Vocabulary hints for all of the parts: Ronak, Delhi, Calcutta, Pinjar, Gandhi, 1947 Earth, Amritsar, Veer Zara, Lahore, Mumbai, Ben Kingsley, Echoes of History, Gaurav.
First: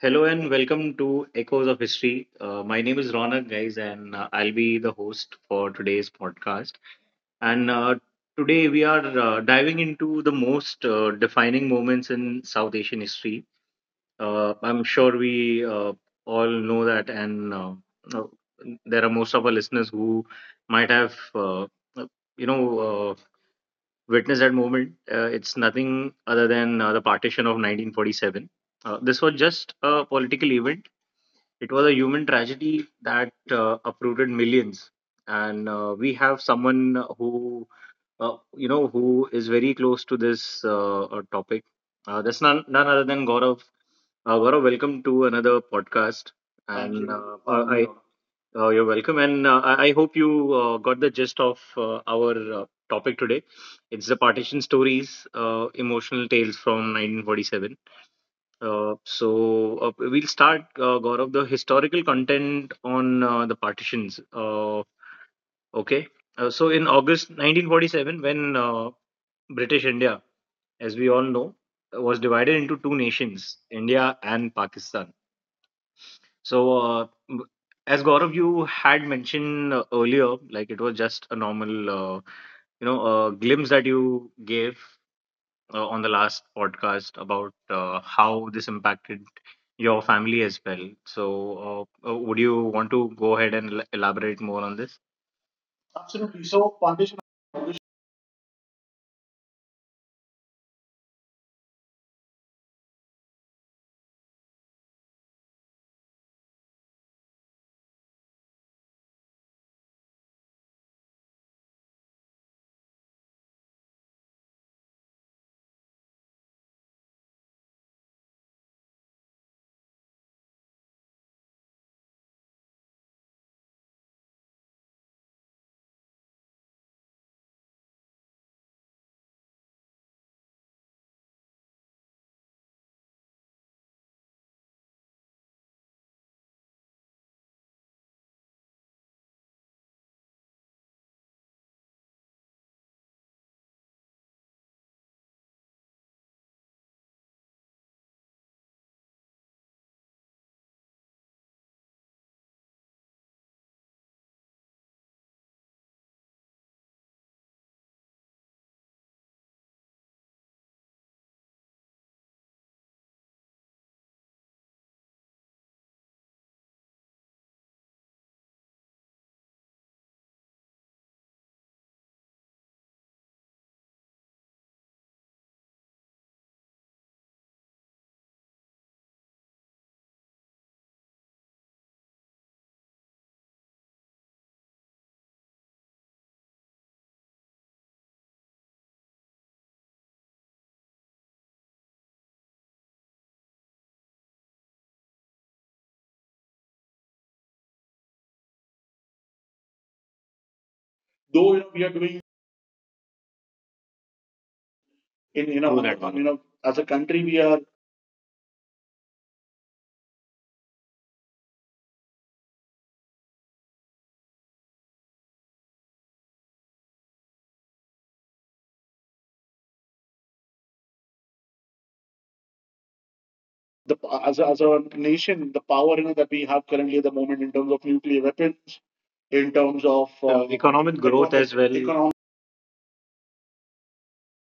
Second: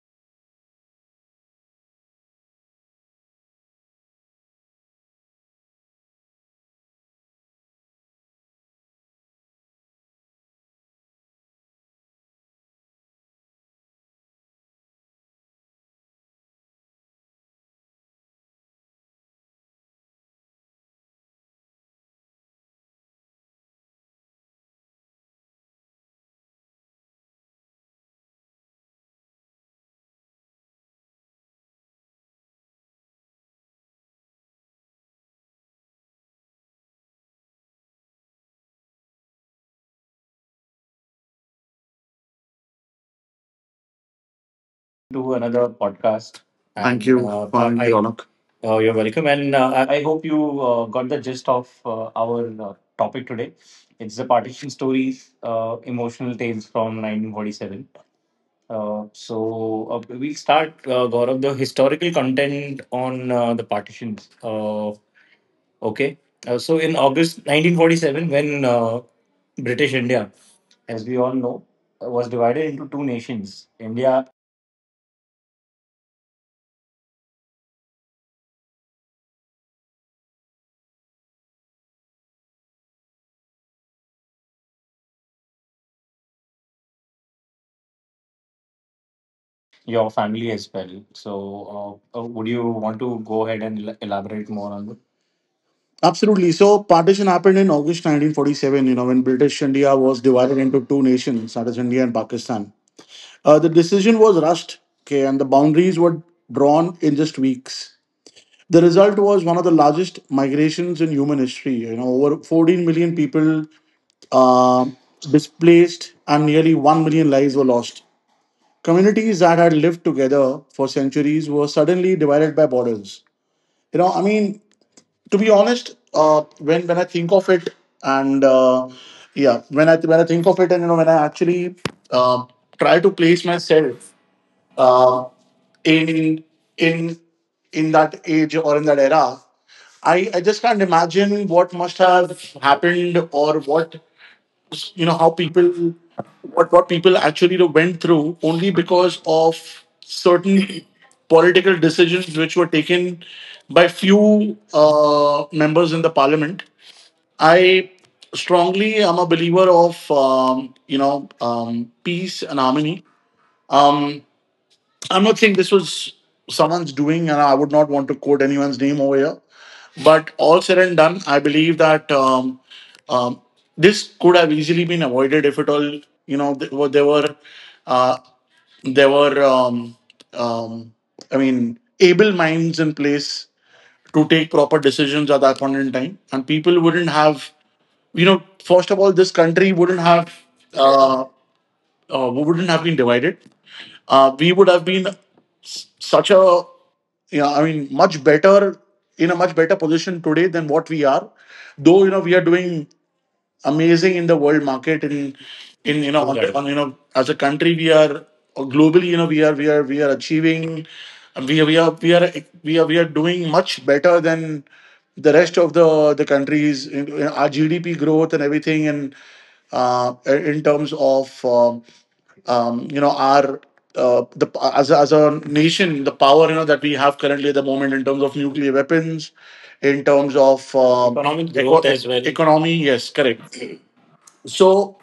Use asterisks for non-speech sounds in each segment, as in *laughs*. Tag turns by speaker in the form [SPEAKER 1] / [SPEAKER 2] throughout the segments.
[SPEAKER 1] Hello and welcome to Echoes of History. My name is Ronak, guys, and I'll be the host for today's podcast. And Today we are diving into the most defining moments in South Asian history. I'm sure we all know that, and uh, there are most of our listeners who might have, uh, you know, uh, witnessed that moment. It's nothing other than the partition of 1947. This was just a political event, it was a human tragedy that uprooted millions. And We have someone who, who is very close to this topic. That's none other than Gaurav. Gaurav, welcome
[SPEAKER 2] To
[SPEAKER 1] to another
[SPEAKER 2] another
[SPEAKER 1] podcast.
[SPEAKER 2] podcast. Thank
[SPEAKER 1] Thank
[SPEAKER 2] And
[SPEAKER 1] And
[SPEAKER 2] you
[SPEAKER 1] you.
[SPEAKER 2] for having me,
[SPEAKER 1] I,
[SPEAKER 2] Ronak.
[SPEAKER 1] You're
[SPEAKER 2] You're
[SPEAKER 1] welcome.
[SPEAKER 2] welcome.
[SPEAKER 1] And
[SPEAKER 2] And
[SPEAKER 1] I
[SPEAKER 2] I
[SPEAKER 1] I
[SPEAKER 2] I hope
[SPEAKER 1] hope
[SPEAKER 2] you
[SPEAKER 1] you got
[SPEAKER 2] got
[SPEAKER 1] the
[SPEAKER 2] the
[SPEAKER 1] gist
[SPEAKER 2] gist
[SPEAKER 1] of
[SPEAKER 2] of our
[SPEAKER 1] our
[SPEAKER 2] uh,
[SPEAKER 1] topic
[SPEAKER 2] topic
[SPEAKER 1] today.
[SPEAKER 2] today.
[SPEAKER 1] It's
[SPEAKER 2] It's
[SPEAKER 1] the
[SPEAKER 2] the partition
[SPEAKER 1] partition
[SPEAKER 2] stories,
[SPEAKER 1] stories,
[SPEAKER 2] emotional
[SPEAKER 1] emotional tales
[SPEAKER 2] tales
[SPEAKER 1] from
[SPEAKER 2] from
[SPEAKER 1] 1947.
[SPEAKER 2] 1947. Uh, so we'll
[SPEAKER 1] We'll
[SPEAKER 2] start,
[SPEAKER 1] start,
[SPEAKER 2] Gaurav,
[SPEAKER 1] Gaurav, the
[SPEAKER 2] the historical
[SPEAKER 1] historical content
[SPEAKER 2] content on
[SPEAKER 1] on the
[SPEAKER 2] the partitions.
[SPEAKER 1] partitions. Okay.
[SPEAKER 2] Okay.
[SPEAKER 1] Uh,
[SPEAKER 2] So
[SPEAKER 1] so in
[SPEAKER 2] in
[SPEAKER 1] August
[SPEAKER 2] August 1947,
[SPEAKER 1] 1947, when
[SPEAKER 2] when
[SPEAKER 1] British
[SPEAKER 2] British
[SPEAKER 1] India,
[SPEAKER 2] India,
[SPEAKER 1] as
[SPEAKER 2] as
[SPEAKER 1] we
[SPEAKER 2] we
[SPEAKER 1] all
[SPEAKER 2] all
[SPEAKER 1] know,
[SPEAKER 2] know,
[SPEAKER 1] was
[SPEAKER 2] was
[SPEAKER 1] divided
[SPEAKER 2] divided
[SPEAKER 1] into
[SPEAKER 2] into
[SPEAKER 1] two
[SPEAKER 2] two
[SPEAKER 1] nations,
[SPEAKER 2] nations,
[SPEAKER 1] India
[SPEAKER 2] India,
[SPEAKER 1] and Pakistan. So uh, m- as Gaurav, you had mentioned earlier, like it was just a normal, glimpse that you gave on the last podcast about how this impacted your
[SPEAKER 2] your
[SPEAKER 1] family
[SPEAKER 2] family
[SPEAKER 1] as
[SPEAKER 2] as
[SPEAKER 1] well.
[SPEAKER 2] well.
[SPEAKER 1] So,
[SPEAKER 2] So,
[SPEAKER 1] uh, uh, would
[SPEAKER 2] would
[SPEAKER 1] you
[SPEAKER 2] you
[SPEAKER 1] want
[SPEAKER 2] want
[SPEAKER 1] to
[SPEAKER 2] to
[SPEAKER 1] go
[SPEAKER 2] go
[SPEAKER 1] ahead
[SPEAKER 2] ahead
[SPEAKER 1] and
[SPEAKER 2] and
[SPEAKER 1] elaborate
[SPEAKER 2] elaborate
[SPEAKER 1] more on
[SPEAKER 2] more on
[SPEAKER 1] this?
[SPEAKER 2] that?
[SPEAKER 1] Absolutely.
[SPEAKER 2] Absolutely.
[SPEAKER 1] So
[SPEAKER 2] So
[SPEAKER 1] foundation,
[SPEAKER 2] partition happened
[SPEAKER 1] though
[SPEAKER 2] in August 1947, you know, when British India was divided into two nations, that is India and Pakistan. The decision was rushed, okay, and the boundaries were drawn in just weeks. The result was one of the largest migrations in human history. You know, over 14 million people uh, displaced, and nearly 1 million lives were lost. Communities that had lived together for centuries were suddenly divided by borders. You know, I mean, to be honest, when I think of it, and yeah, when I think of it. And you know, when I actually uh, try to place myself uh, in in in that age or in that era, I just can't imagine what must have happened, or what, you know, how people, what people actually went through, only because of certain political decisions which were taken by few members in the parliament. I strongly am a believer of you know, peace and harmony. Um, I'm not saying this was someone's doing, and I would not want to quote anyone's name over here. But all said and done, I believe that, um, this could have easily been avoided if at all, you know, there were, there were, uh, there were um, I mean, able minds in place to take proper decisions at that point in time, and people wouldn't have, you know, first of all, this country uh, wouldn't have been divided. Uh, we would have been s- such a yeah I mean, much better, in a much better position today than what we are,
[SPEAKER 1] you
[SPEAKER 2] though, you
[SPEAKER 1] know,
[SPEAKER 2] know,
[SPEAKER 1] we
[SPEAKER 2] we
[SPEAKER 1] are
[SPEAKER 2] are
[SPEAKER 1] doing
[SPEAKER 2] doing amazing in the world market, in
[SPEAKER 1] in
[SPEAKER 2] in
[SPEAKER 1] you
[SPEAKER 2] you
[SPEAKER 1] know
[SPEAKER 2] know,
[SPEAKER 1] Do that
[SPEAKER 2] Right. on,
[SPEAKER 1] one. You
[SPEAKER 2] you
[SPEAKER 1] know
[SPEAKER 2] know, as
[SPEAKER 1] as
[SPEAKER 2] a
[SPEAKER 1] a
[SPEAKER 2] country
[SPEAKER 1] country
[SPEAKER 2] we
[SPEAKER 1] we are
[SPEAKER 2] are, or globally, you know, we are achieving, we are we are we are we are doing much better than the rest of the countries in our gdp growth and everything. And in terms of you know, our the,
[SPEAKER 1] the
[SPEAKER 2] as as
[SPEAKER 1] as a
[SPEAKER 2] a nation,
[SPEAKER 1] nation
[SPEAKER 2] the
[SPEAKER 1] the power
[SPEAKER 2] power, you
[SPEAKER 1] you
[SPEAKER 2] know,
[SPEAKER 1] know
[SPEAKER 2] that
[SPEAKER 1] that
[SPEAKER 2] we
[SPEAKER 1] we
[SPEAKER 2] have
[SPEAKER 1] have
[SPEAKER 2] currently
[SPEAKER 1] currently
[SPEAKER 2] at
[SPEAKER 1] at
[SPEAKER 2] the
[SPEAKER 1] the
[SPEAKER 2] moment
[SPEAKER 1] moment
[SPEAKER 2] in
[SPEAKER 1] in
[SPEAKER 2] terms
[SPEAKER 1] terms
[SPEAKER 2] of
[SPEAKER 1] of
[SPEAKER 2] nuclear
[SPEAKER 1] nuclear
[SPEAKER 2] weapons,
[SPEAKER 1] weapons
[SPEAKER 2] in
[SPEAKER 1] in
[SPEAKER 2] terms
[SPEAKER 1] terms of
[SPEAKER 2] of
[SPEAKER 1] Economic
[SPEAKER 2] economic growth
[SPEAKER 1] growth economic
[SPEAKER 2] as
[SPEAKER 1] as
[SPEAKER 2] well.
[SPEAKER 1] well. Economic
[SPEAKER 2] Economy, yes, correct. So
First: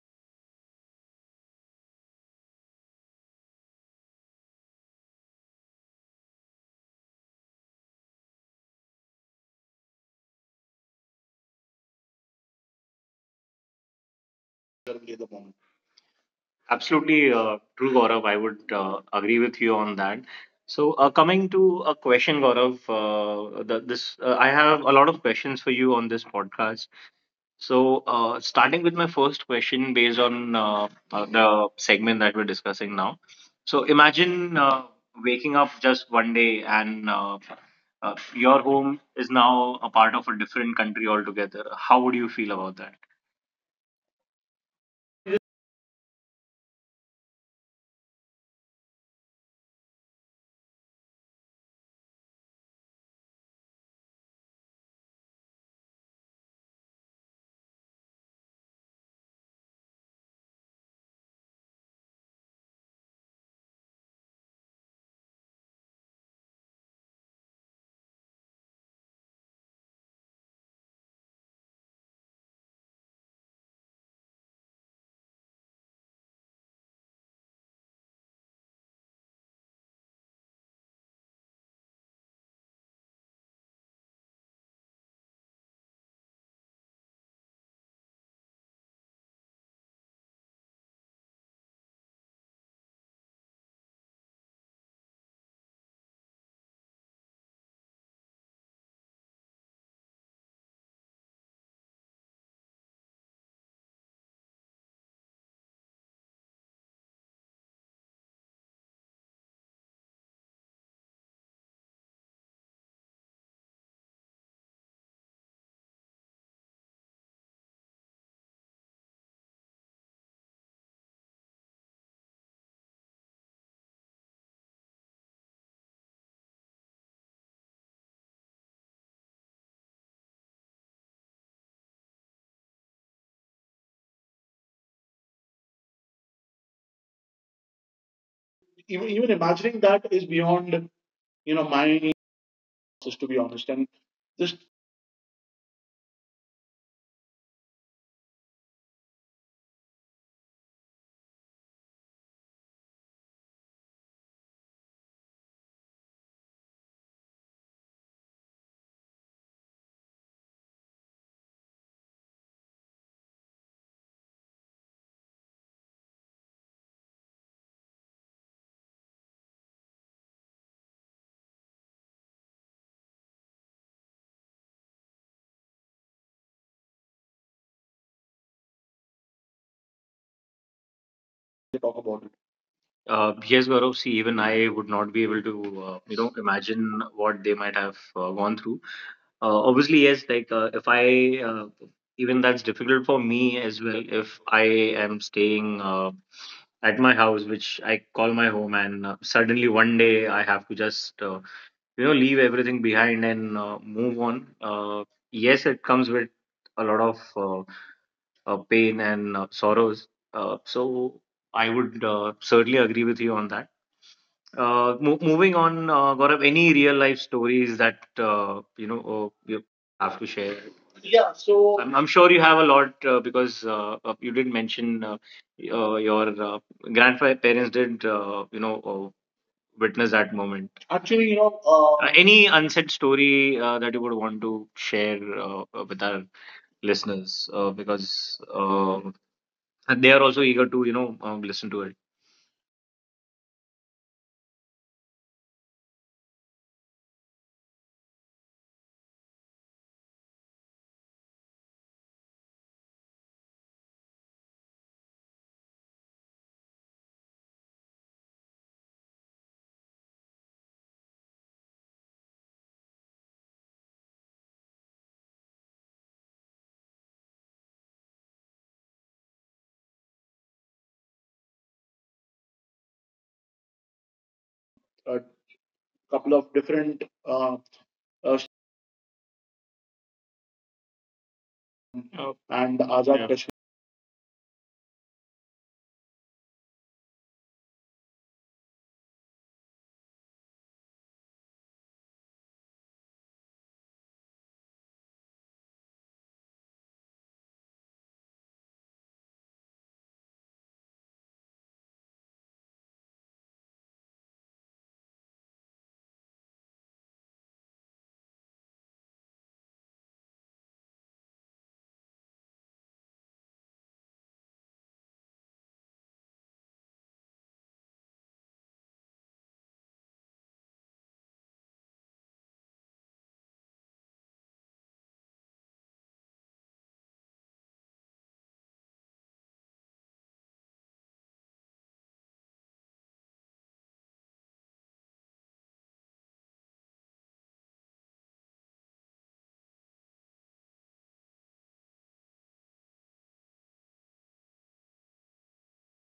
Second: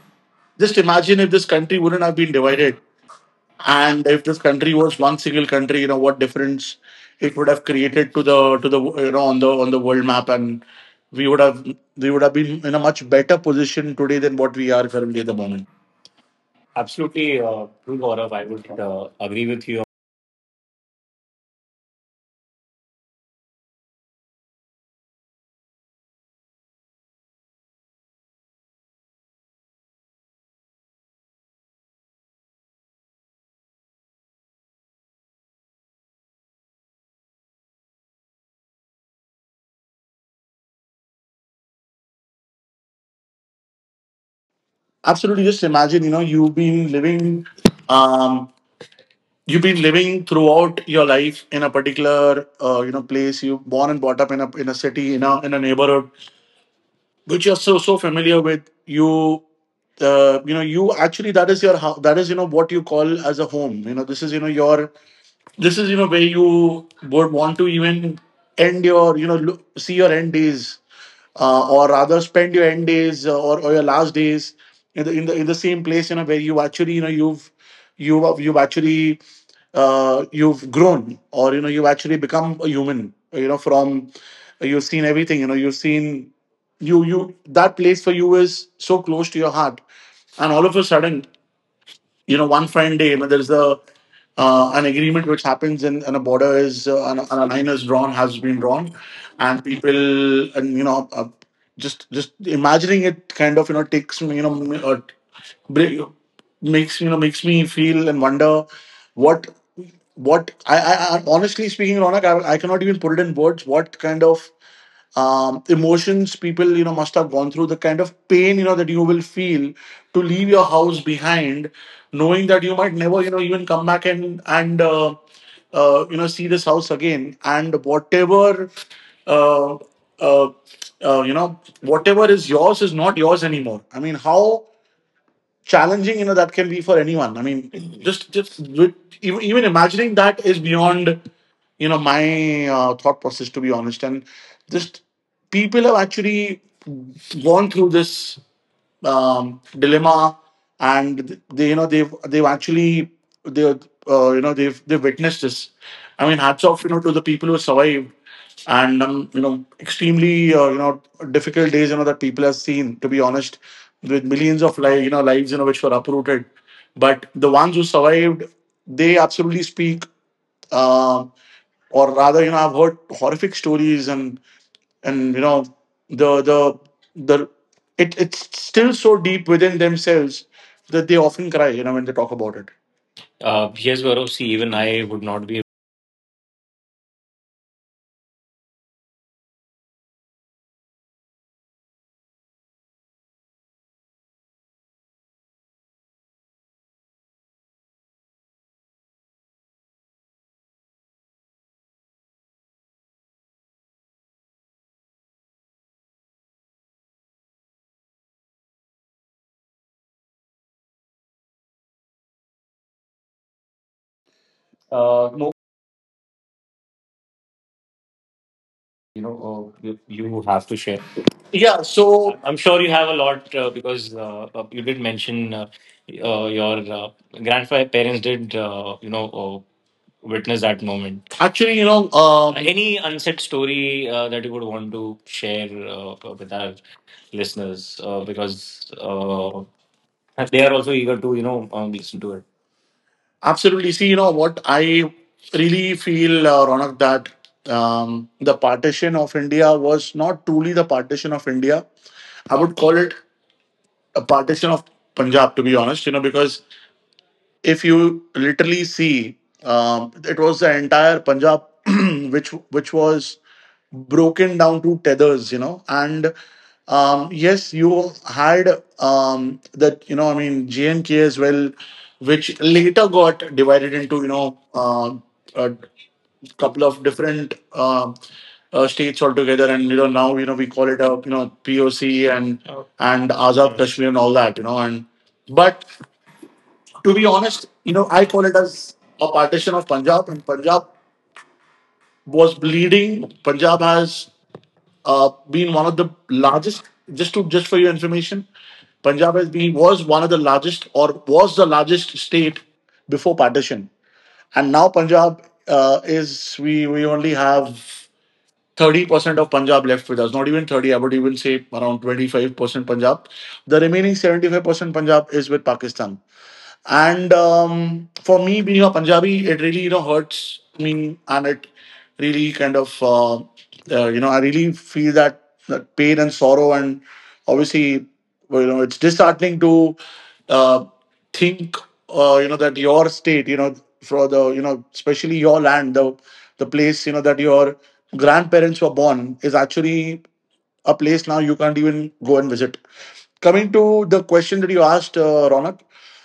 [SPEAKER 2] just imagine if this country wouldn't have been divided, and if this country was one single country, you know what difference it would have created to the you know, on the world map. And we would have, we would have been in a much better position today than what we are currently
[SPEAKER 1] currently
[SPEAKER 2] at
[SPEAKER 1] at
[SPEAKER 2] the
[SPEAKER 1] the moment.
[SPEAKER 2] moment. Absolutely,
[SPEAKER 1] Absolutely
[SPEAKER 2] true,
[SPEAKER 1] true,
[SPEAKER 2] Gaurav.
[SPEAKER 1] Gaurav.
[SPEAKER 2] I
[SPEAKER 1] I
[SPEAKER 2] would
[SPEAKER 1] would
[SPEAKER 2] agree
[SPEAKER 1] agree
[SPEAKER 2] with
[SPEAKER 1] with
[SPEAKER 2] you.
[SPEAKER 1] you on that. So, coming to a question, Gaurav, this I have a lot of questions for you on this podcast. So, starting with my first question, based on the segment that we're discussing now. So, imagine waking up just one day and your home is now a part of a different country altogether. How would you feel about that?
[SPEAKER 2] Absolutely. Just imagine, you know, um, you've been living throughout your life in a particular, you know, place. You born and brought up in a city, in a neighborhood, which you're so familiar with. You, you know, you actually, that is your that is, you know, what you call as a home. You know, this is, you know, your, this is, you know, where you would want to even end your, you know, see your end days, or rather spend your end days, or your last days, in the same place, you know, where you actually, you know, you've actually, you've grown, or you know, you've actually become a human, you know, from, you've seen everything, you know, you've seen, you, that place for you is so close to your heart. And all of a sudden, you know, one fine day, when there's a an agreement which happens, and a border is, and a line is drawn, has been drawn, and people, and, you know, just imagining it kind of, you know, takes me, you know, bri- makes, you know, makes me feel and wonder what, what I, I, I, honestly speaking, Ronak, I cannot even put it in words what kind of emotions people, you know, must have gone through, the kind of pain, you know, that you will feel, to leave your house behind, knowing that you might never, you know, even come back and you know, see this house again, and whatever uh, uh, you know, whatever is yours is not yours anymore. I mean, how challenging, you know, that can be for anyone. I mean, just just with,
[SPEAKER 1] Even, even
[SPEAKER 2] even
[SPEAKER 1] imagining
[SPEAKER 2] imagining
[SPEAKER 1] that
[SPEAKER 2] that
[SPEAKER 1] is
[SPEAKER 2] is
[SPEAKER 1] beyond
[SPEAKER 2] beyond,
[SPEAKER 1] you
[SPEAKER 2] you know,
[SPEAKER 1] know my
[SPEAKER 2] my thought
[SPEAKER 1] just
[SPEAKER 2] process,
[SPEAKER 1] to
[SPEAKER 2] to
[SPEAKER 1] be
[SPEAKER 2] be
[SPEAKER 1] honest,
[SPEAKER 2] honest.
[SPEAKER 1] and
[SPEAKER 2] And
[SPEAKER 1] just
[SPEAKER 2] just people have actually gone through this dilemma, and you know, they've actually, they you know, they've witnessed this. I mean, hats off, you know, to the people who survived. And you know, extremely you know, difficult days, you know, that people have seen, to be honest. With millions of lives, you know, lives which were uprooted, but the ones who survived, they absolutely speak. Uh, or rather, you know, I've heard horrific stories, and you know, the the the it's still so deep within themselves, that they often cry, you know, when they talk
[SPEAKER 1] talk
[SPEAKER 2] about
[SPEAKER 1] about it.
[SPEAKER 2] it. Yes,
[SPEAKER 1] Yes,
[SPEAKER 2] Gaurav,
[SPEAKER 1] Gaurav,
[SPEAKER 2] see,
[SPEAKER 1] see,
[SPEAKER 2] even
[SPEAKER 1] even
[SPEAKER 2] I
[SPEAKER 1] I
[SPEAKER 2] would
[SPEAKER 1] would
[SPEAKER 2] not
[SPEAKER 1] not
[SPEAKER 2] be.
[SPEAKER 1] be able to, imagine what they might have gone through. Obviously, yes, like if I, even that's difficult for me as well. If I am staying at my house, which I call my home, and suddenly one day I have to just, leave everything behind and move on. Yes, it comes with a lot of pain and sorrows. So I would certainly agree with you on that.
[SPEAKER 2] Uh, no
[SPEAKER 1] Moving on, Gaurav, any real life stories that
[SPEAKER 2] you know,
[SPEAKER 1] you
[SPEAKER 2] you
[SPEAKER 1] have
[SPEAKER 2] have
[SPEAKER 1] to
[SPEAKER 2] to
[SPEAKER 1] share?
[SPEAKER 2] share.
[SPEAKER 1] Yeah,
[SPEAKER 2] Yeah,
[SPEAKER 1] so
[SPEAKER 2] so
[SPEAKER 1] I'm
[SPEAKER 2] I'm
[SPEAKER 1] sure
[SPEAKER 2] sure you
[SPEAKER 1] you
[SPEAKER 2] have
[SPEAKER 1] have
[SPEAKER 2] a
[SPEAKER 1] a lot
[SPEAKER 2] lot, because
[SPEAKER 1] because
[SPEAKER 2] you
[SPEAKER 1] you
[SPEAKER 2] did
[SPEAKER 1] did
[SPEAKER 2] mention,
[SPEAKER 1] mention
[SPEAKER 2] your
[SPEAKER 1] your
[SPEAKER 2] grandparents
[SPEAKER 1] grandparents
[SPEAKER 2] did,
[SPEAKER 1] did
[SPEAKER 2] you know, witness
[SPEAKER 1] witness
[SPEAKER 2] that
[SPEAKER 1] that moment.
[SPEAKER 2] moment. Actually,
[SPEAKER 1] Actually,
[SPEAKER 2] you
[SPEAKER 1] you
[SPEAKER 2] know,
[SPEAKER 1] know,
[SPEAKER 2] any
[SPEAKER 1] any
[SPEAKER 2] unsaid
[SPEAKER 1] unsaid
[SPEAKER 2] story
[SPEAKER 1] story
[SPEAKER 2] that
[SPEAKER 1] that
[SPEAKER 2] you
[SPEAKER 1] you
[SPEAKER 2] would
[SPEAKER 1] would
[SPEAKER 2] want
[SPEAKER 1] want
[SPEAKER 2] to
[SPEAKER 1] to
[SPEAKER 2] share,
[SPEAKER 1] share
[SPEAKER 2] with
[SPEAKER 1] with
[SPEAKER 2] our
[SPEAKER 1] our
[SPEAKER 2] listeners?
[SPEAKER 1] listeners?
[SPEAKER 2] Because
[SPEAKER 1] Because and
[SPEAKER 2] They
[SPEAKER 1] they
[SPEAKER 2] are
[SPEAKER 1] are
[SPEAKER 2] also
[SPEAKER 1] also
[SPEAKER 2] eager
[SPEAKER 1] eager
[SPEAKER 2] to,
[SPEAKER 1] to
[SPEAKER 2] you
[SPEAKER 1] you
[SPEAKER 2] know,
[SPEAKER 1] know
[SPEAKER 2] listen
[SPEAKER 1] listen
[SPEAKER 2] to
[SPEAKER 1] to
[SPEAKER 2] it.
[SPEAKER 1] it.
[SPEAKER 2] Absolutely. See, you know what? I really feel, Ronak, that the partition of India was not truly the partition of India. I would call it a partition of Punjab, to be honest, you know, because if you literally see, it was the entire Punjab, *clears throat* which was broken down to tethers, you know. And yes, you had that, you know, I mean, JNK as well, which later got divided into, you know,
[SPEAKER 1] A
[SPEAKER 2] a couple
[SPEAKER 1] couple
[SPEAKER 2] of
[SPEAKER 1] of
[SPEAKER 2] different
[SPEAKER 1] different uh,
[SPEAKER 2] states altogether. And you know, now, you know, we call it, a, you know, POC
[SPEAKER 1] Oh.
[SPEAKER 2] and
[SPEAKER 1] And Azad
[SPEAKER 2] Azad
[SPEAKER 1] Yeah. Kashmir
[SPEAKER 2] Kashmir and all that, you know. And but to be honest, you know, I call it as a partition of Punjab, and Punjab was bleeding. Punjab has been one of the largest. Just to, just for your information, Punjab has been was one of the largest, or was the largest state before partition, and now Punjab is, we only have 30% of Punjab left with us, not even 30, I would even say around 25% Punjab. The remaining 75% Punjab is with Pakistan. And for me, being a Punjabi, it really, you know, hurts me. And it really kind of you know, I really feel that that pain and sorrow. And obviously, well, you know, it's disheartening to, uh, think, you know, that your state, you know, for the you know, especially your land, the place, you know, that your grandparents were born, is actually a place now you can't even go and visit. Coming to the question that you asked, Ronak.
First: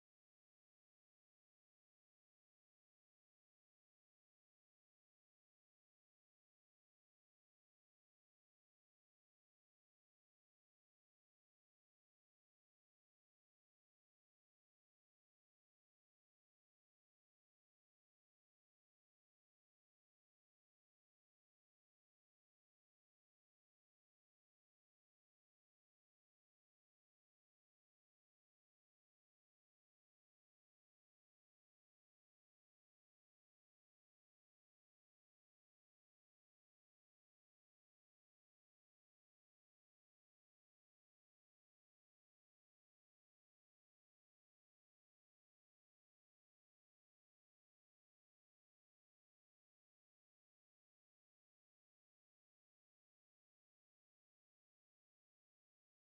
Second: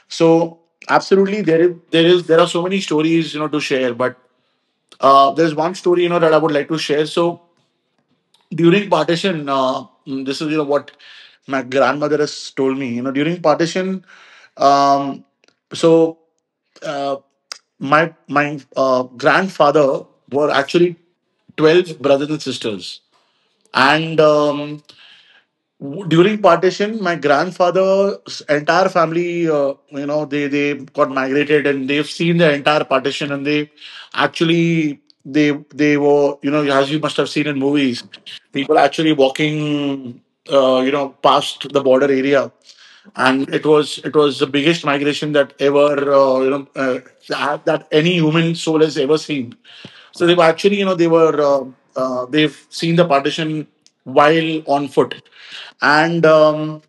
[SPEAKER 2] So absolutely, there are so many stories, you know, to share. But there's one story, you know, that I would like to share. So during partition, this is, you know, what my grandmother has told me. You know, during partition, um, so uh, my grandfather were actually 12 brothers and sisters. And during partition, my grandfather's entire family, you know, they got migrated, and they've seen the entire partition. And they actually, they were, you know, as you must have seen in movies, people actually walking you know, past the border area. And it was, it was the biggest migration that ever that any human soul has ever seen. So they were, actually, they've seen the partition while on foot. And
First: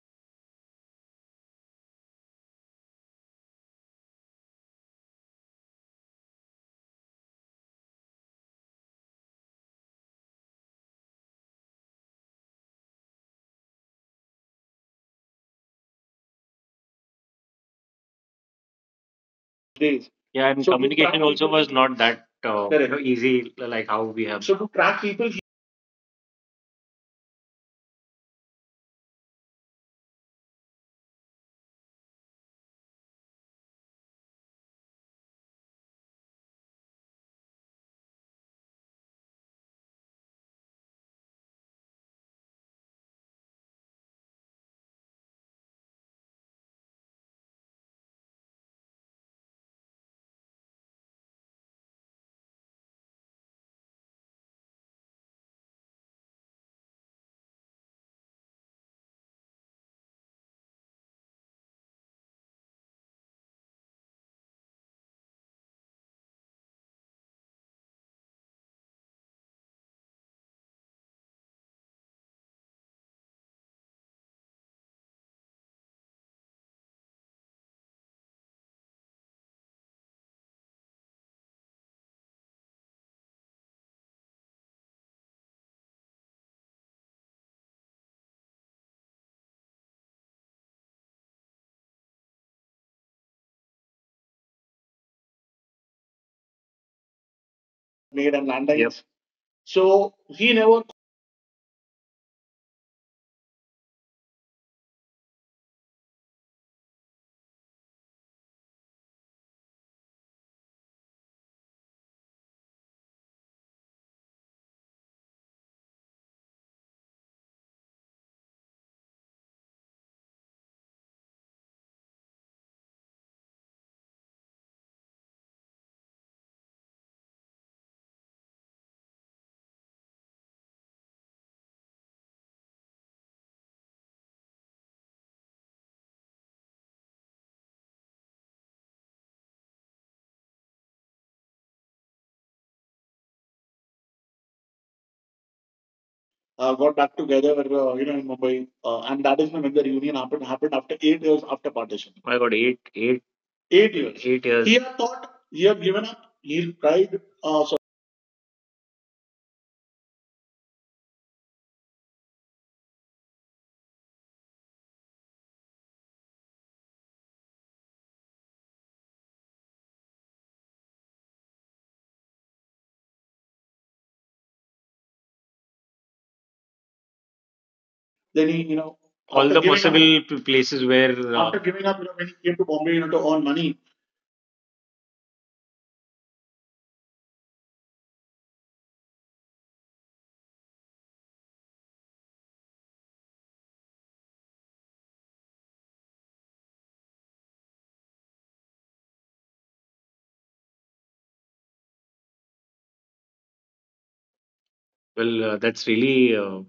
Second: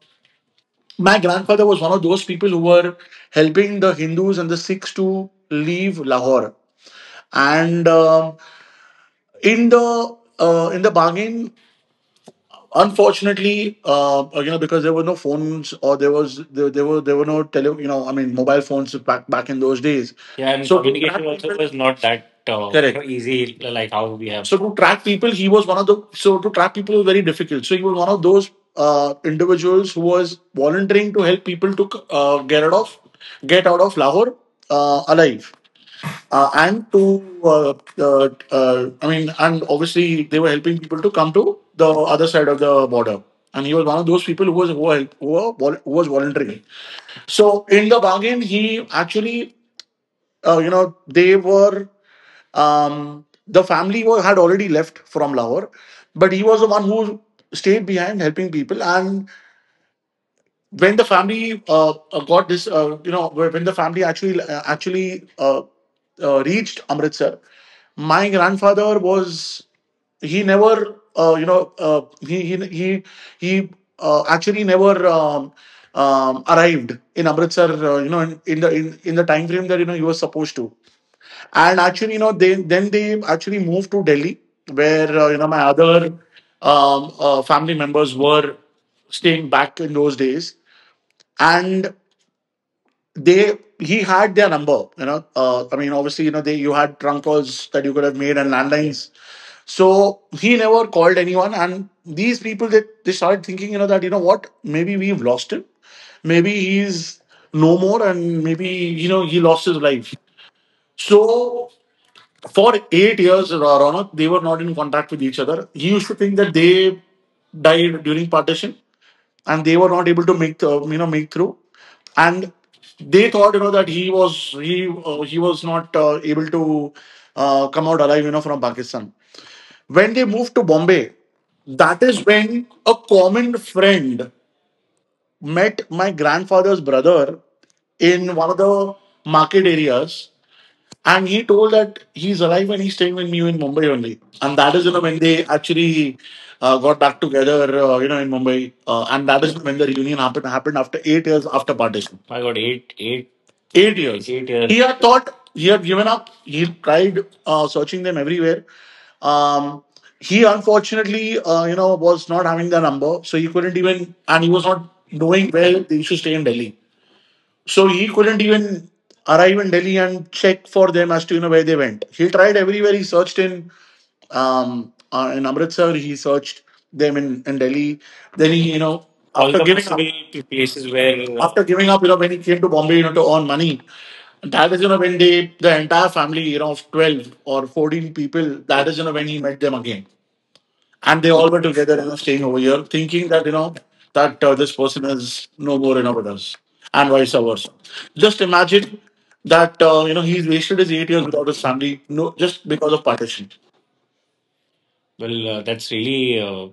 [SPEAKER 2] my grandfather was one of those people who were helping the Hindus and the Sikhs to leave Lahore. And in the bargain, unfortunately, because there were no phones, or there was, there were no tele-, I mean, mobile phones back in those days.
[SPEAKER 1] days.
[SPEAKER 2] Yeah,
[SPEAKER 1] Yeah,
[SPEAKER 2] and
[SPEAKER 1] and so
[SPEAKER 2] so to track
[SPEAKER 1] communication
[SPEAKER 2] communication, track also
[SPEAKER 1] also
[SPEAKER 2] people, was
[SPEAKER 1] was
[SPEAKER 2] not
[SPEAKER 1] not
[SPEAKER 2] that,
[SPEAKER 1] that
[SPEAKER 2] correct, easy
[SPEAKER 1] easy,
[SPEAKER 2] like
[SPEAKER 1] like how
[SPEAKER 2] how we
[SPEAKER 1] we
[SPEAKER 2] have.
[SPEAKER 1] have.
[SPEAKER 2] So
[SPEAKER 1] So to
[SPEAKER 2] to track
[SPEAKER 1] track
[SPEAKER 2] people,
[SPEAKER 1] people, he
[SPEAKER 2] he was one of the, so to track people was very difficult. So he was one of those individuals who was volunteering to help people to get out of Lahore, alive. Uh, and to, uh, I mean, and obviously they were helping people to come to the other side of the border. And he was one of those people who was who were, vol- who was volunteering. So in the bargain, he actually, you know, they were the family had already left from Lahore, but he was the one who stayed behind helping people. And when the family got this, when the family actually reached Amritsar. My grandfather was, he never he he actually never, arrived in Amritsar, in, in the time frame that, he was supposed to. And actually, they then they actually moved to Delhi, where, my other family members were staying back in those days. And they he had their number. I mean, obviously, you know they you had trunk calls that you could have made,
[SPEAKER 1] made
[SPEAKER 2] and
[SPEAKER 1] and landlines. Yep.
[SPEAKER 2] landlines. So
[SPEAKER 1] So
[SPEAKER 2] he
[SPEAKER 1] he
[SPEAKER 2] never
[SPEAKER 1] never
[SPEAKER 2] called anyone, and these people, they started thinking, that, what, maybe we've lost him, maybe he's no more, and maybe, he lost his life. So for 8 years, Ronak, they were not in contact with each other. He used to think that they died during partition, and they were not able to make through. And they thought, that he was not able to come out alive, from Pakistan. When they moved to Bombay, that is when a common friend met my grandfather's brother in one of the market areas, and he told that he's alive and he's staying with me in Mumbai only. And that is, when they actually got
[SPEAKER 1] got
[SPEAKER 2] back
[SPEAKER 1] back together,
[SPEAKER 2] together, in
[SPEAKER 1] in
[SPEAKER 2] Mumbai.
[SPEAKER 1] Mumbai,
[SPEAKER 2] And
[SPEAKER 1] and
[SPEAKER 2] that
[SPEAKER 1] that
[SPEAKER 2] is
[SPEAKER 1] is when
[SPEAKER 2] when the
[SPEAKER 1] the
[SPEAKER 2] reunion
[SPEAKER 1] reunion
[SPEAKER 2] happened,
[SPEAKER 1] happened.
[SPEAKER 2] happened
[SPEAKER 1] Happened
[SPEAKER 2] after
[SPEAKER 1] after
[SPEAKER 2] eight
[SPEAKER 1] eight
[SPEAKER 2] years
[SPEAKER 1] years
[SPEAKER 2] after
[SPEAKER 1] after
[SPEAKER 2] partition.
[SPEAKER 1] partition.
[SPEAKER 2] I
[SPEAKER 1] I
[SPEAKER 2] got
[SPEAKER 1] got eight,
[SPEAKER 2] eight, eight,
[SPEAKER 1] eight,
[SPEAKER 2] Eight
[SPEAKER 1] Eight
[SPEAKER 2] years.
[SPEAKER 1] years.
[SPEAKER 2] eight years. He
[SPEAKER 1] He
[SPEAKER 2] years. Had
[SPEAKER 1] had
[SPEAKER 2] thought.
[SPEAKER 1] thought.
[SPEAKER 2] He
[SPEAKER 1] He
[SPEAKER 2] had
[SPEAKER 1] had
[SPEAKER 2] given
[SPEAKER 1] given up.
[SPEAKER 2] up. He
[SPEAKER 1] He
[SPEAKER 2] tried
[SPEAKER 1] tried
[SPEAKER 2] searching them everywhere. Um, he, unfortunately, was not having the number. So he couldn't even, and he was not knowing where they used to stay in Delhi. So he couldn't even arrive in Delhi and check for them as to, where they went. He tried everywhere. He searched in Amritsar. He searched them in Delhi. Then
[SPEAKER 1] Then he,
[SPEAKER 2] he,
[SPEAKER 1] you know,
[SPEAKER 2] all
[SPEAKER 1] all
[SPEAKER 2] after the
[SPEAKER 1] after the giving up
[SPEAKER 2] giving up
[SPEAKER 1] possible
[SPEAKER 2] possible places
[SPEAKER 1] places
[SPEAKER 2] where,
[SPEAKER 1] where
[SPEAKER 2] after
[SPEAKER 1] after
[SPEAKER 2] giving
[SPEAKER 1] giving
[SPEAKER 2] up,
[SPEAKER 1] up, you know,
[SPEAKER 2] when
[SPEAKER 1] when
[SPEAKER 2] he
[SPEAKER 1] he
[SPEAKER 2] came
[SPEAKER 1] came
[SPEAKER 2] to
[SPEAKER 1] to
[SPEAKER 2] Bombay,
[SPEAKER 1] Bombay, you know,
[SPEAKER 2] to
[SPEAKER 1] to
[SPEAKER 2] earn
[SPEAKER 1] earn
[SPEAKER 2] money.
[SPEAKER 1] money.
[SPEAKER 2] That is, when they, the entire family, of 12 or 14 people, that is, when he met them again, and they all were together, staying over here, thinking that, that, this person is no more, with us, and vice versa. Just imagine that, he's wasted his 8 years without his family, no, just because of partition.
[SPEAKER 1] Well
[SPEAKER 2] Well,
[SPEAKER 1] that's
[SPEAKER 2] that's
[SPEAKER 1] really
[SPEAKER 2] really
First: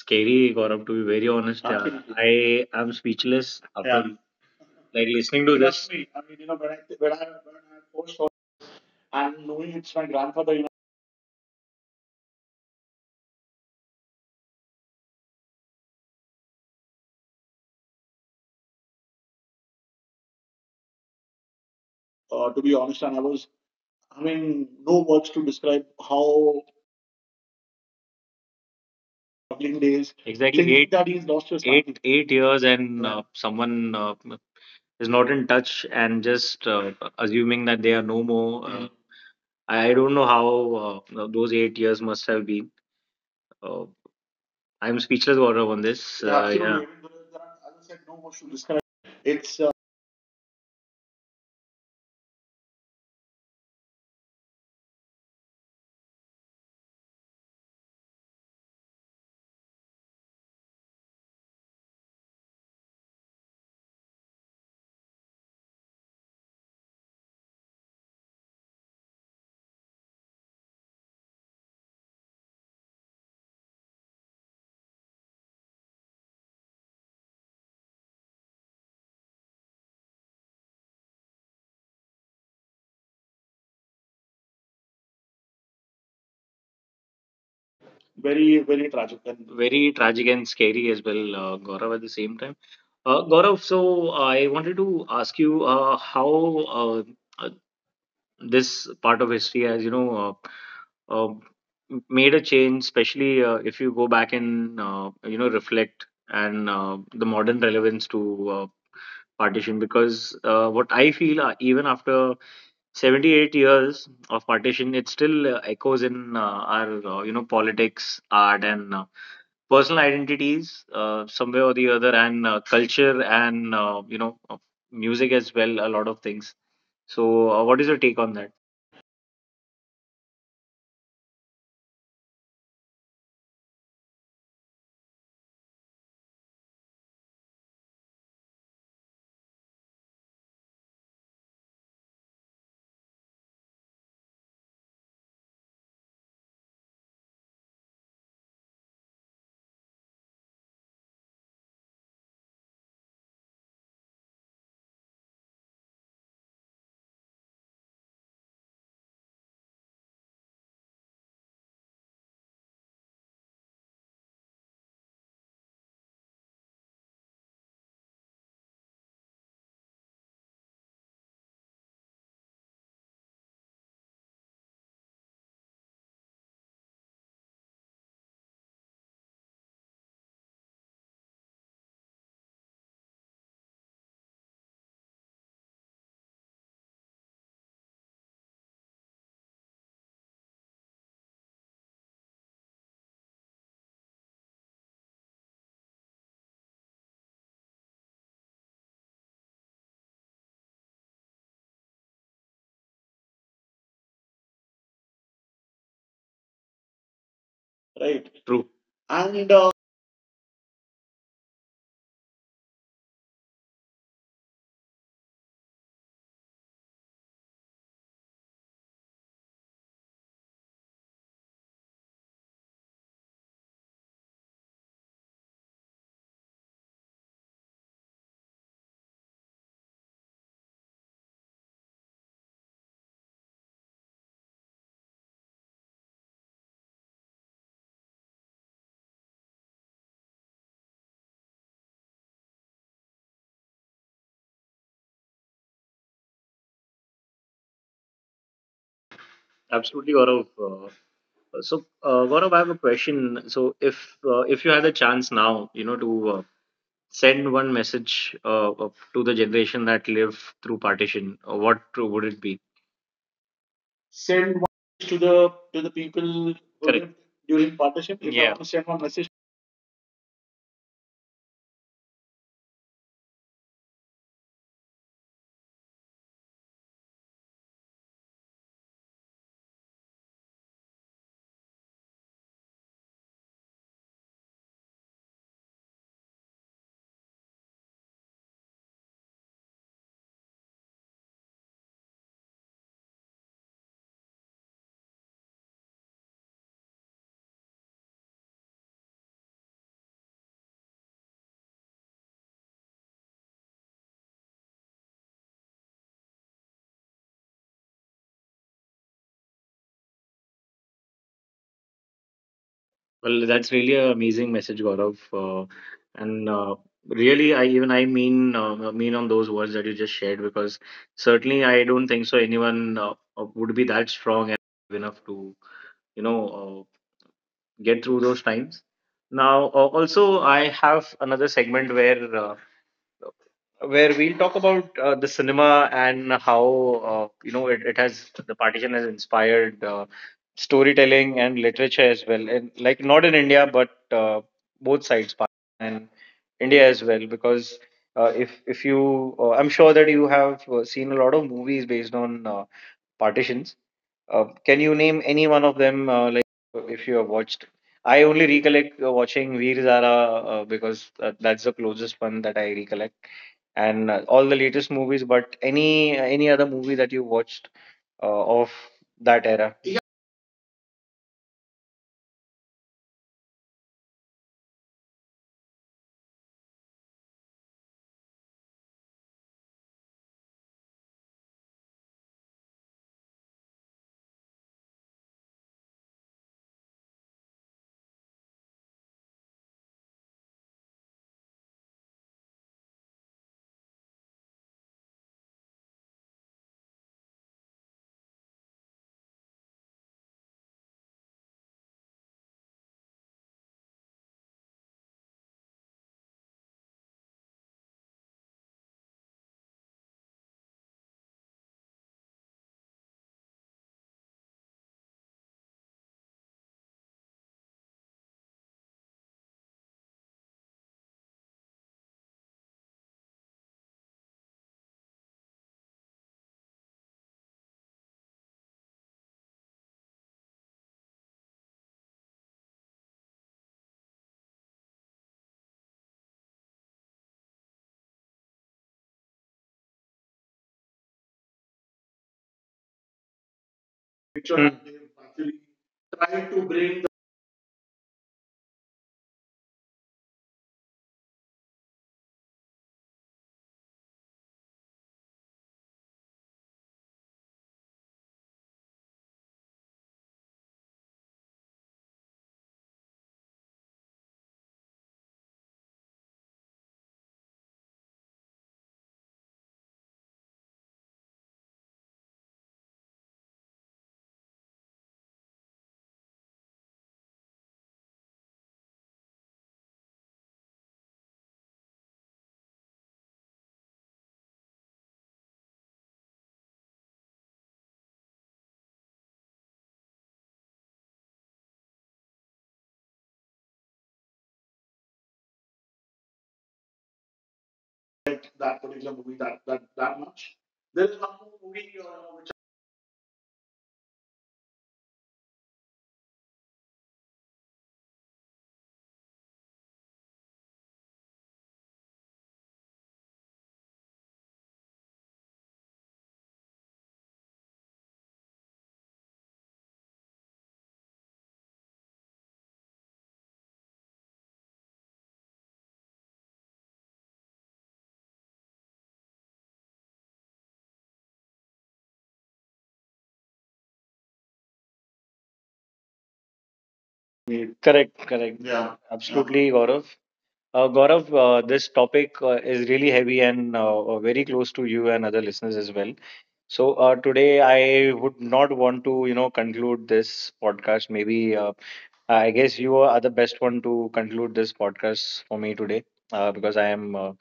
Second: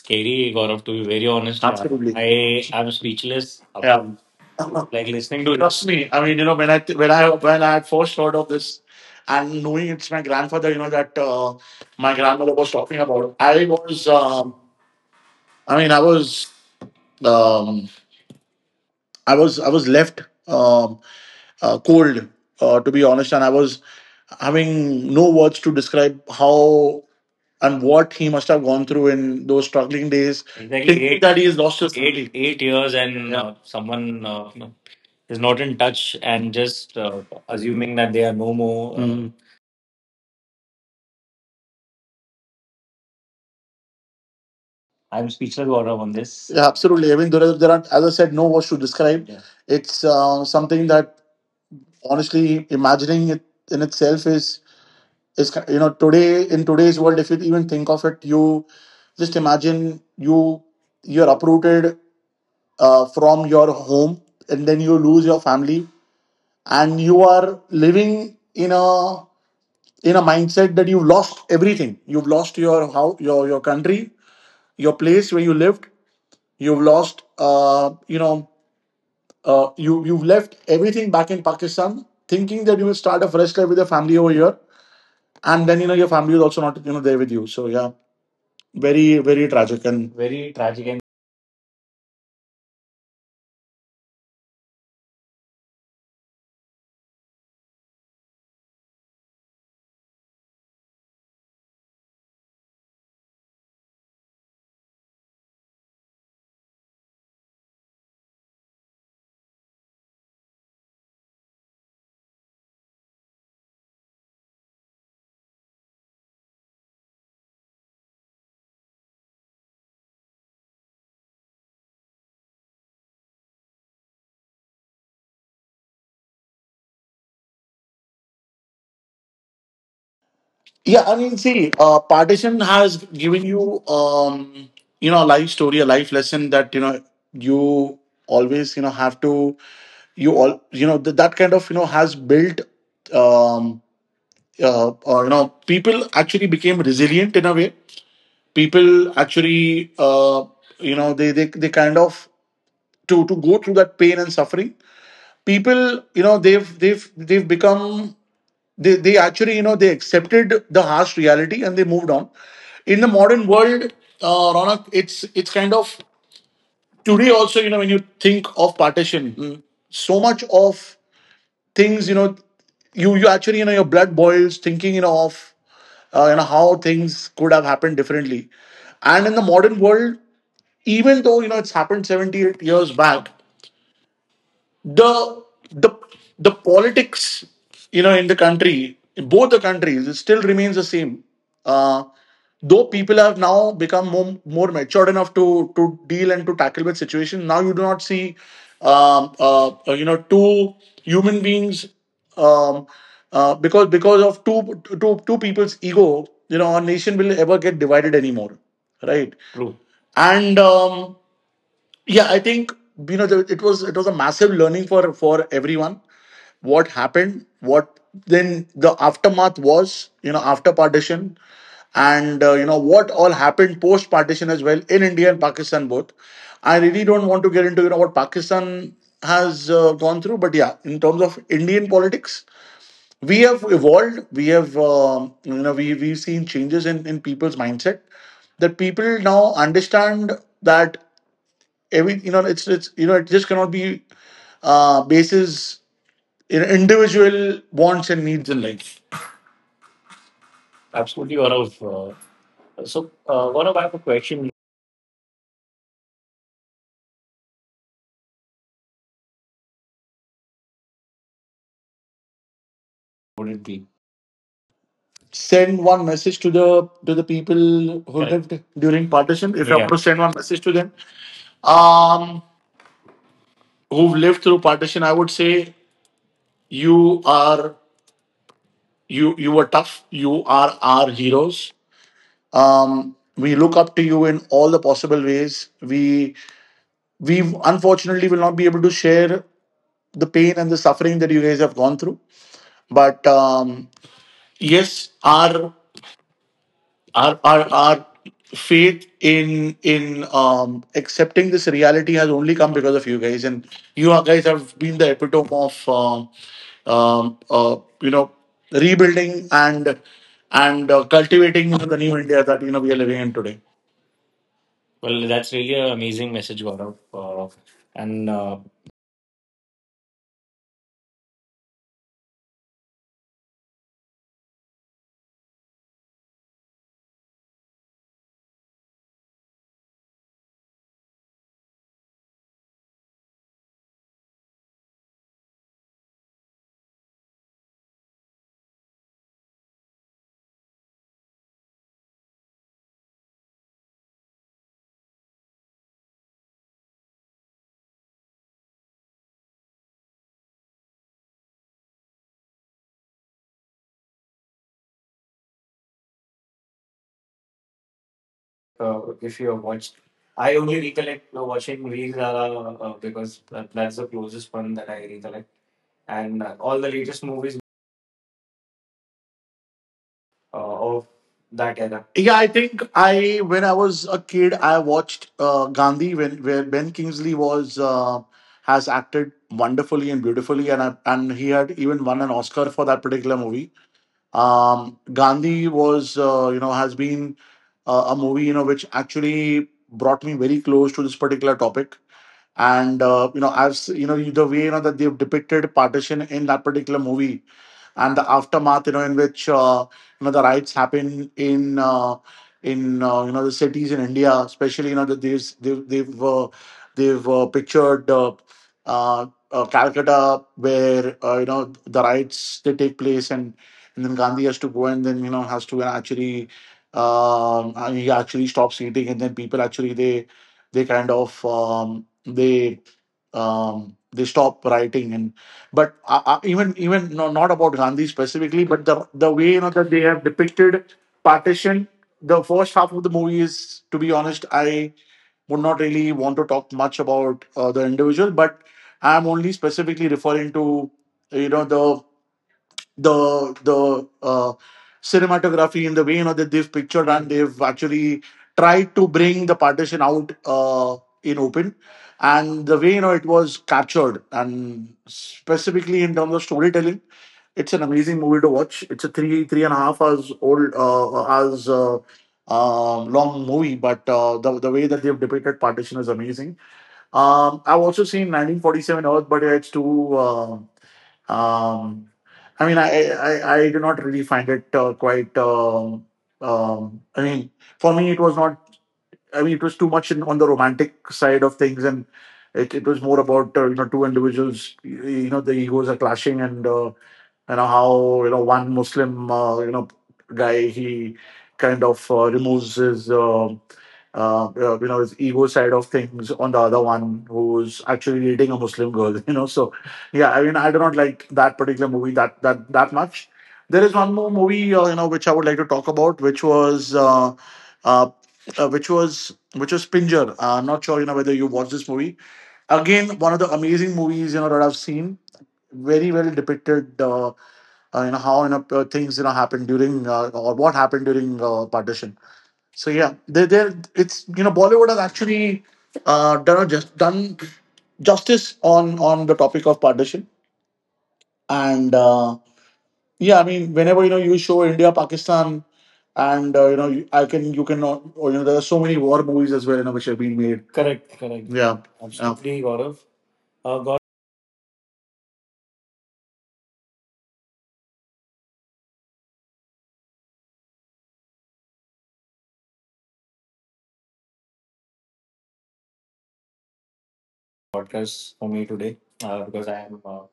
[SPEAKER 1] scary, Gaurav,
[SPEAKER 2] Gaurav,
[SPEAKER 1] to
[SPEAKER 2] to
[SPEAKER 1] be
[SPEAKER 2] be very
[SPEAKER 1] very
[SPEAKER 2] honest.
[SPEAKER 1] honest.
[SPEAKER 2] Absolutely,
[SPEAKER 1] Absolutely.
[SPEAKER 2] I
[SPEAKER 1] I
[SPEAKER 2] am
[SPEAKER 1] am speechless
[SPEAKER 2] speechless,
[SPEAKER 1] after
[SPEAKER 2] yeah.
[SPEAKER 1] yeah.
[SPEAKER 2] Like
[SPEAKER 1] Like
[SPEAKER 2] listening
[SPEAKER 1] listening
[SPEAKER 2] to
[SPEAKER 1] to
[SPEAKER 2] it.
[SPEAKER 1] this.
[SPEAKER 2] Trust
[SPEAKER 1] Trust this.
[SPEAKER 2] me,
[SPEAKER 1] Me,
[SPEAKER 2] I
[SPEAKER 1] I
[SPEAKER 2] mean,
[SPEAKER 1] mean, you know,
[SPEAKER 2] when I th-
[SPEAKER 1] when
[SPEAKER 2] when I
[SPEAKER 1] I
[SPEAKER 2] had first
[SPEAKER 1] first saw
[SPEAKER 2] heard of this.
[SPEAKER 1] and
[SPEAKER 2] And
[SPEAKER 1] knowing
[SPEAKER 2] knowing
[SPEAKER 1] it's
[SPEAKER 2] it's
[SPEAKER 1] my
[SPEAKER 2] my
[SPEAKER 1] grandfather,
[SPEAKER 2] grandfather,
[SPEAKER 1] you
[SPEAKER 2] that my grandmother was talking about. I was. I mean, I was, um, I was left, um, cold,
[SPEAKER 1] know,
[SPEAKER 2] to
[SPEAKER 1] to
[SPEAKER 2] be
[SPEAKER 1] be
[SPEAKER 2] honest,
[SPEAKER 1] honest,
[SPEAKER 2] and I
[SPEAKER 1] and I
[SPEAKER 2] was
[SPEAKER 1] was, I mean,
[SPEAKER 2] having no
[SPEAKER 1] no
[SPEAKER 2] words
[SPEAKER 1] words
[SPEAKER 2] to
[SPEAKER 1] to
[SPEAKER 2] describe
[SPEAKER 1] describe how
[SPEAKER 2] how and what he must have gone through in those struggling
[SPEAKER 1] struggling
[SPEAKER 2] days.
[SPEAKER 1] days.
[SPEAKER 2] Exactly,
[SPEAKER 1] Exactly
[SPEAKER 2] thinking
[SPEAKER 1] thinking
[SPEAKER 2] eight,
[SPEAKER 1] eight
[SPEAKER 2] that he
[SPEAKER 1] that
[SPEAKER 2] has
[SPEAKER 1] he's
[SPEAKER 2] lost
[SPEAKER 1] lost
[SPEAKER 2] his
[SPEAKER 1] his
[SPEAKER 2] eight,
[SPEAKER 1] family.
[SPEAKER 2] family.
[SPEAKER 1] eight
[SPEAKER 2] eight
[SPEAKER 1] eight
[SPEAKER 2] years,
[SPEAKER 1] years
[SPEAKER 2] And yeah,
[SPEAKER 1] and yeah.
[SPEAKER 2] someone,
[SPEAKER 1] Someone
[SPEAKER 2] is
[SPEAKER 1] is
[SPEAKER 2] not
[SPEAKER 1] not
[SPEAKER 2] in
[SPEAKER 1] in touch
[SPEAKER 2] touch, and
[SPEAKER 1] and
[SPEAKER 2] just,
[SPEAKER 1] just
[SPEAKER 2] assuming
[SPEAKER 1] assuming
[SPEAKER 2] that
[SPEAKER 1] that
[SPEAKER 2] they
[SPEAKER 1] they
[SPEAKER 2] are
[SPEAKER 1] are
[SPEAKER 2] no
[SPEAKER 1] no more.
[SPEAKER 2] more.
[SPEAKER 1] Mm.
[SPEAKER 2] Mm.
[SPEAKER 1] I don't know how those 8 years must have been. Uh,
[SPEAKER 2] I'm
[SPEAKER 1] I'm
[SPEAKER 2] speechless,
[SPEAKER 1] speechless,
[SPEAKER 2] Gaurav,
[SPEAKER 1] Gaurav,
[SPEAKER 2] on
[SPEAKER 1] on
[SPEAKER 2] this.
[SPEAKER 1] this.
[SPEAKER 2] Yeah,
[SPEAKER 1] Yeah, uh,
[SPEAKER 2] absolutely. I
[SPEAKER 1] yeah. absolutely. I
[SPEAKER 2] mean,
[SPEAKER 1] mean,
[SPEAKER 2] as I
[SPEAKER 1] as I
[SPEAKER 2] said,
[SPEAKER 1] said,
[SPEAKER 2] no
[SPEAKER 1] no
[SPEAKER 2] words
[SPEAKER 1] more
[SPEAKER 2] to
[SPEAKER 1] to discuss.
[SPEAKER 2] describe. Yeah.
[SPEAKER 1] It's
[SPEAKER 2] It's something that, honestly, imagining it in itself is, today, in today's world, if you even think of it, you just imagine. You're uprooted, from your home, and then you lose your family, and you are living in a mindset that you've lost everything. You've lost your country, your place where you lived. You've lost, you've left everything back in Pakistan, thinking that you will start a fresh life with your family over here, and then, your family is also not, there with you. So yeah, very,
[SPEAKER 1] very,
[SPEAKER 2] very tragic, and very
[SPEAKER 1] very
[SPEAKER 2] tragic,
[SPEAKER 1] tragic
[SPEAKER 2] and
[SPEAKER 1] and scary as well, Gaurav, at the same time. Gaurav, so I wanted to ask you how uh, uh, this part of history has, uh, made a change, especially if you go back and you know reflect and the modern relevance to partition. Because what I feel, even after 78 years of partition, it still echoes in our you know politics, art, and personal identities somewhere or the other, and culture, and music as well. A lot of things. So, what is your take on that?
[SPEAKER 2] yeah, I mean, see, partition has given you, you know a life story, a life lesson, that, you always, have to, you all you know th- that kind of, has built, um people actually became resilient in a way. People, actually, they kind of, to go through that pain and suffering. People, they've become, they actually, they accepted the harsh reality and they moved on. In the modern world, Ronak, it's kind of, today also, when you think of partition, so much of things, you actually, your blood boils thinking, of, how things could have happened differently. And in the modern world, even though, it's happened 78 years back, the the the politics, in the country, in both the countries, it still remains the same. uh, though people have now become, more matured enough to deal and to tackle with situation. Now you do not see, two human beings, um, because, of two people's ego, our nation will ever get divided anymore, right?
[SPEAKER 1] Right?
[SPEAKER 2] True.
[SPEAKER 1] True,
[SPEAKER 2] And
[SPEAKER 1] and
[SPEAKER 2] yeah, I think, it was a massive learning for everyone. What happened what Then the aftermath was, after partition, and, what all happened post partition as well, in India and Pakistan both. I really don't want to get into, what Pakistan has gone through, but yeah, in terms of Indian politics, we have evolved. We have, we've seen changes in, people's mindset, that people now understand that, every you know it's it just cannot be basis, individual wants and needs in life. Absolutely,
[SPEAKER 1] absolutely, Gaurav.
[SPEAKER 2] Gaurav.
[SPEAKER 1] Uh,
[SPEAKER 2] So,
[SPEAKER 1] So, uh,
[SPEAKER 2] Gaurav, I
[SPEAKER 1] Gaurav,
[SPEAKER 2] have
[SPEAKER 1] I
[SPEAKER 2] a
[SPEAKER 1] have a
[SPEAKER 2] question.
[SPEAKER 1] question. So, if you had a chance now, you know, to send one message to the generation that lived through partition, what
[SPEAKER 2] Would
[SPEAKER 1] would
[SPEAKER 2] it
[SPEAKER 1] it
[SPEAKER 2] be?
[SPEAKER 1] be?
[SPEAKER 2] Send
[SPEAKER 1] Send one
[SPEAKER 2] one message to
[SPEAKER 1] to
[SPEAKER 2] the
[SPEAKER 1] the people
[SPEAKER 2] people
[SPEAKER 1] who
[SPEAKER 2] who, Correct,
[SPEAKER 1] correct. Lived
[SPEAKER 2] lived during
[SPEAKER 1] during
[SPEAKER 2] partition,
[SPEAKER 1] partnership.
[SPEAKER 2] if I,
[SPEAKER 1] If I
[SPEAKER 2] Yeah,
[SPEAKER 1] yeah.
[SPEAKER 2] want
[SPEAKER 1] Want
[SPEAKER 2] to
[SPEAKER 1] to
[SPEAKER 2] send
[SPEAKER 1] send
[SPEAKER 2] one
[SPEAKER 1] one
[SPEAKER 2] message
[SPEAKER 1] message,
[SPEAKER 2] to them, um who have lived through partition, I would say: you are, you were tough. You are our heroes. um we look up to you in all the possible ways. we we, unfortunately, will not be able to share the pain and the suffering that you guys have gone through, but yes, our, our faith in, accepting this reality has only come because of you guys. And you guys have been the epitome of, um, um, uh, you know rebuilding, and cultivating the new India that, we are living in today.
[SPEAKER 1] well,
[SPEAKER 2] Well,
[SPEAKER 1] that's
[SPEAKER 2] that's
[SPEAKER 1] really
[SPEAKER 2] really
[SPEAKER 1] an
[SPEAKER 2] an
[SPEAKER 1] amazing
[SPEAKER 2] amazing
[SPEAKER 1] message,
[SPEAKER 2] message,
[SPEAKER 1] Gaurav.
[SPEAKER 2] Gaurav. Uh,
[SPEAKER 1] And
[SPEAKER 2] and,
[SPEAKER 1] Really, I mean on those words that you just shared because certainly I don't think so anyone would be that strong enough to you know get through those times. Now, also, I have another segment where we'll talk about the cinema and how you know it has the partition has inspired storytelling and literature as well, and like not in India but both sides, Pakistan and India as well, because. If you, I'm sure that you have seen a lot of movies based on partitions can you name any one of them? Like if you
[SPEAKER 2] if
[SPEAKER 1] have
[SPEAKER 2] you have
[SPEAKER 1] watched,
[SPEAKER 2] watched.
[SPEAKER 1] I
[SPEAKER 2] I
[SPEAKER 1] only
[SPEAKER 2] only
[SPEAKER 1] recollect
[SPEAKER 2] recollect watching
[SPEAKER 1] watching
[SPEAKER 2] Veer
[SPEAKER 1] Veer Zara
[SPEAKER 2] Zara, because
[SPEAKER 1] because
[SPEAKER 2] that's
[SPEAKER 1] that's
[SPEAKER 2] the
[SPEAKER 1] the
[SPEAKER 2] closest
[SPEAKER 1] closest
[SPEAKER 2] one
[SPEAKER 1] one
[SPEAKER 2] that
[SPEAKER 1] that
[SPEAKER 2] I
[SPEAKER 1] I
[SPEAKER 2] recollect,
[SPEAKER 1] recollect,
[SPEAKER 2] and
[SPEAKER 1] and
[SPEAKER 2] all
[SPEAKER 1] all
[SPEAKER 2] the
[SPEAKER 1] the
[SPEAKER 2] latest
[SPEAKER 1] latest
[SPEAKER 2] movies,
[SPEAKER 1] movies. But any other movie that you watched
[SPEAKER 2] of
[SPEAKER 1] of
[SPEAKER 2] that
[SPEAKER 1] that
[SPEAKER 2] era.
[SPEAKER 1] era?
[SPEAKER 2] Yeah,
[SPEAKER 1] Yeah,
[SPEAKER 2] I think, I when I was a kid, I watched, Gandhi, when where Ben Kingsley was has acted wonderfully and beautifully, and, he had even won an Oscar for that particular movie. Gandhi was, has been, a movie, which actually brought me very close to this particular topic. And you know the way you know that they've depicted partition in that particular movie and the aftermath, in which you know the riots happen in you know the cities in India, especially you know that they've pictured Calcutta where you know the riots they take place, and then Gandhi has to go and then you know has to actually, and he actually stops eating, and then people actually they kind of they they stop writing. And but even no, not about Gandhi specifically, but the way you know that they have depicted partition. The first half of the movie is, to be honest, I would not really want to talk much about the individual, but I'm only specifically referring to you know the cinematography and the way you know that they've pictured
[SPEAKER 1] picture
[SPEAKER 2] and
[SPEAKER 1] Hmm.
[SPEAKER 2] they've
[SPEAKER 1] They actually
[SPEAKER 2] actually tried to
[SPEAKER 1] tried to
[SPEAKER 2] bring the
[SPEAKER 1] bring the,
[SPEAKER 2] partition out, in open, and the way you know it was captured, and specifically in terms of storytelling, it's an amazing movie to watch. It's a three and a half hours old hours long movie, but the way that they've depicted partition is amazing. I've also seen 1947 Earth, but it's too um, I mean, I do not really find it quite. I mean, for me, it was not. I mean, it was too much in, on the romantic side of things, and it was more about you know two individuals. The egos are clashing, and you know how you know one Muslim, you know guy, he kind of removes his you know his ego side of things on the other one, who's actually dating a Muslim girl. *laughs* You know, so yeah, I mean, I do not like
[SPEAKER 1] that,
[SPEAKER 2] that
[SPEAKER 1] that
[SPEAKER 2] particular
[SPEAKER 1] particular
[SPEAKER 2] movie
[SPEAKER 1] movie
[SPEAKER 2] that
[SPEAKER 1] that that
[SPEAKER 2] that that
[SPEAKER 1] that
[SPEAKER 2] much.
[SPEAKER 1] much.
[SPEAKER 2] There
[SPEAKER 1] There
[SPEAKER 2] is
[SPEAKER 1] is
[SPEAKER 2] one
[SPEAKER 1] one
[SPEAKER 2] more
[SPEAKER 1] more
[SPEAKER 2] movie,
[SPEAKER 1] movie
[SPEAKER 2] you know which I
[SPEAKER 1] which
[SPEAKER 2] would like to talk about, which was. Uh, which was *Pinjar*. Not sure you know whether you watched this movie. Again, one of the amazing movies you know that I've seen. Very well depicted, you know how you know things you know happened during, or what happened during partition. So yeah, they it's you know Bollywood has actually done justice on the topic of partition. And yeah, I mean, whenever you know you show India Pakistan and you know I can you can, or, you know there are so many war movies as well, you know which have been
[SPEAKER 1] I
[SPEAKER 2] made.
[SPEAKER 1] made. Correct,
[SPEAKER 2] Correct, correct.
[SPEAKER 1] correct. Yeah,
[SPEAKER 2] Yeah,
[SPEAKER 1] yeah.
[SPEAKER 2] yeah. Absolutely,
[SPEAKER 1] Absolutely,
[SPEAKER 2] Gaurav.
[SPEAKER 1] Gaurav.
[SPEAKER 2] Uh,
[SPEAKER 1] Gaurav, this topic is really heavy and very close to you and other listeners as well. So today, I would not want to, you know, conclude this podcast. Maybe I guess you are the best one to conclude this
[SPEAKER 2] Podcast
[SPEAKER 1] podcast
[SPEAKER 2] for
[SPEAKER 1] for
[SPEAKER 2] me
[SPEAKER 1] me
[SPEAKER 2] today,
[SPEAKER 1] today
[SPEAKER 2] because
[SPEAKER 1] because
[SPEAKER 2] I
[SPEAKER 1] I
[SPEAKER 2] am,
[SPEAKER 1] am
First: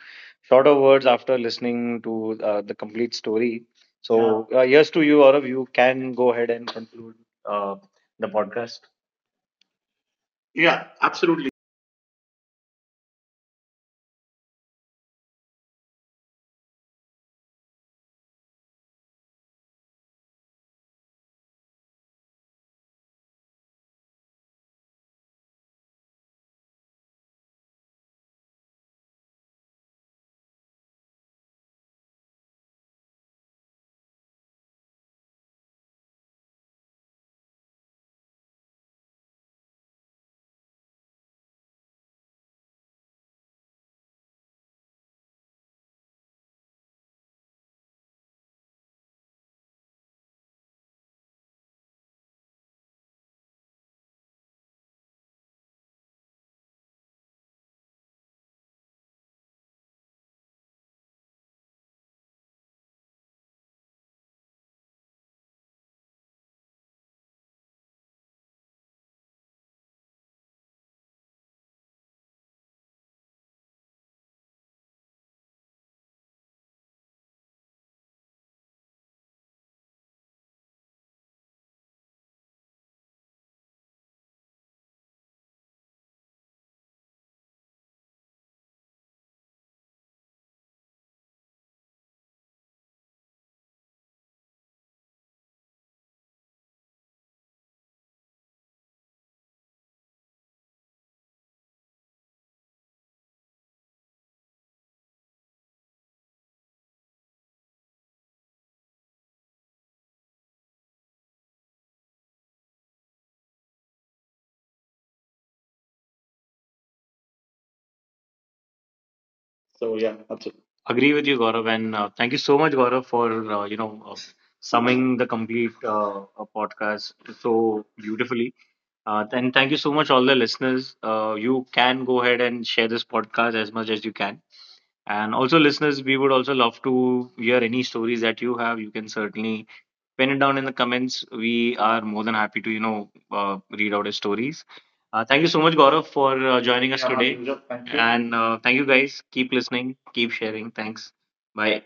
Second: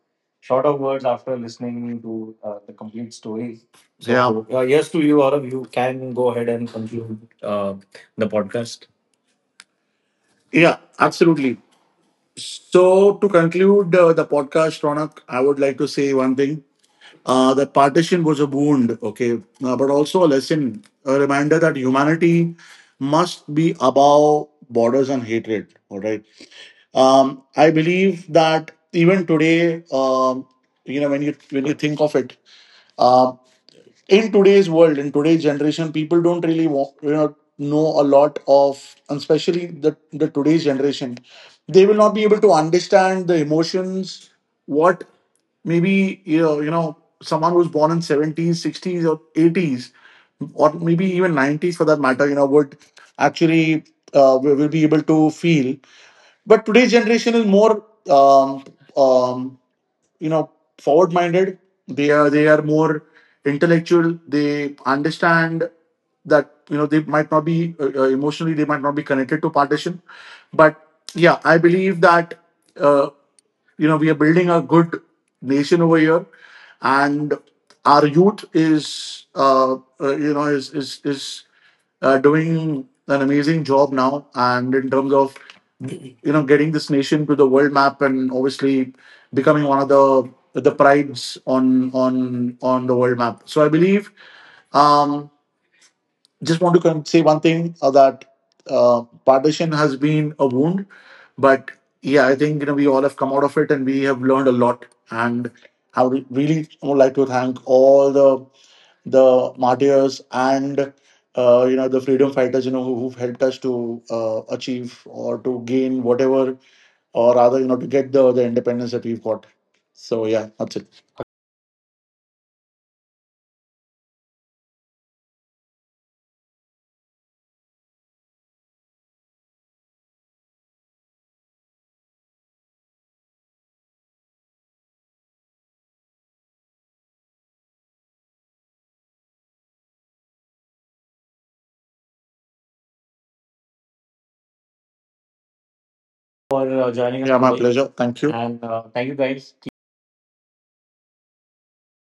[SPEAKER 1] short
[SPEAKER 2] short
[SPEAKER 1] of
[SPEAKER 2] of
[SPEAKER 1] words
[SPEAKER 2] words
[SPEAKER 1] after
[SPEAKER 2] after
[SPEAKER 1] listening
[SPEAKER 2] listening to
[SPEAKER 1] to the
[SPEAKER 2] the complete
[SPEAKER 1] complete
[SPEAKER 2] story.
[SPEAKER 1] story.
[SPEAKER 2] So,
[SPEAKER 1] So
[SPEAKER 2] yeah.
[SPEAKER 1] uh,
[SPEAKER 2] Yes
[SPEAKER 1] yes
[SPEAKER 2] to
[SPEAKER 1] to you,
[SPEAKER 2] you,
[SPEAKER 1] Gaurav.
[SPEAKER 2] Aurav. You
[SPEAKER 1] You
[SPEAKER 2] can
[SPEAKER 1] can
[SPEAKER 2] go
[SPEAKER 1] go ahead
[SPEAKER 2] ahead
[SPEAKER 1] and
[SPEAKER 2] and
[SPEAKER 1] conclude
[SPEAKER 2] conclude
[SPEAKER 1] uh,
[SPEAKER 2] the
[SPEAKER 1] the podcast.
[SPEAKER 2] podcast. Yeah,
[SPEAKER 1] Yeah, absolutely.
[SPEAKER 2] absolutely. So, to conclude the podcast, Ronak, I would like to say one thing. That partition was a wound, okay, but also a lesson, a reminder that humanity must be above borders and hatred, all right? I believe that even today, when you think of it, um, in today's world, in today's generation, people don't really want, you know a lot of, and especially the today's generation, they will not be able to understand the emotions. What maybe someone who's born in seventies, sixties, or eighties, or maybe even nineties for that matter, you know, would actually will be able to feel, but today's generation is more, um, you know, forward-minded. They are more intellectual. They understand that you know they might not be emotionally, they might not be connected to partition, but yeah, I believe that uh, you know we are building a good nation over here, and our youth is, you know is doing an amazing job now, and in terms of you know getting this nation to the world map, and obviously becoming one of the prides on on the world map. So I believe, um just want to say one thing, that partition has been a wound, but yeah, I think you know we all have come out of it, and we have learned a lot. And I would really would like to thank all the martyrs, and you know the freedom fighters, you know who've helped us to achieve or to gain whatever, or rather, you know, to get the independence that we've got.
[SPEAKER 1] So
[SPEAKER 2] So
[SPEAKER 1] yeah,
[SPEAKER 2] yeah, that's
[SPEAKER 1] absolutely.
[SPEAKER 2] it.
[SPEAKER 1] Agree with you, Gaurav, and thank you so much, Gaurav, for uh, you know uh, summing the complete podcast so beautifully. And thank you so much, all the listeners. You can go ahead and share this podcast as much as you can. And also, listeners, we would also love to hear any stories that you have. You can certainly pin it down in the comments. We are more than happy to, you know, read out his stories. Thank you so much, Gaurav,
[SPEAKER 2] For
[SPEAKER 1] for
[SPEAKER 2] joining
[SPEAKER 1] joining
[SPEAKER 2] us.
[SPEAKER 1] us
[SPEAKER 2] Yeah,
[SPEAKER 1] Yeah,
[SPEAKER 2] my today.
[SPEAKER 1] today.
[SPEAKER 2] Pleasure.
[SPEAKER 1] Anuj, thank
[SPEAKER 2] Thank
[SPEAKER 1] you.
[SPEAKER 2] you. And
[SPEAKER 1] And uh,
[SPEAKER 2] thank
[SPEAKER 1] thank
[SPEAKER 2] you
[SPEAKER 1] you
[SPEAKER 2] guys.
[SPEAKER 1] guys. Keep listening, keep sharing. Thanks. Bye.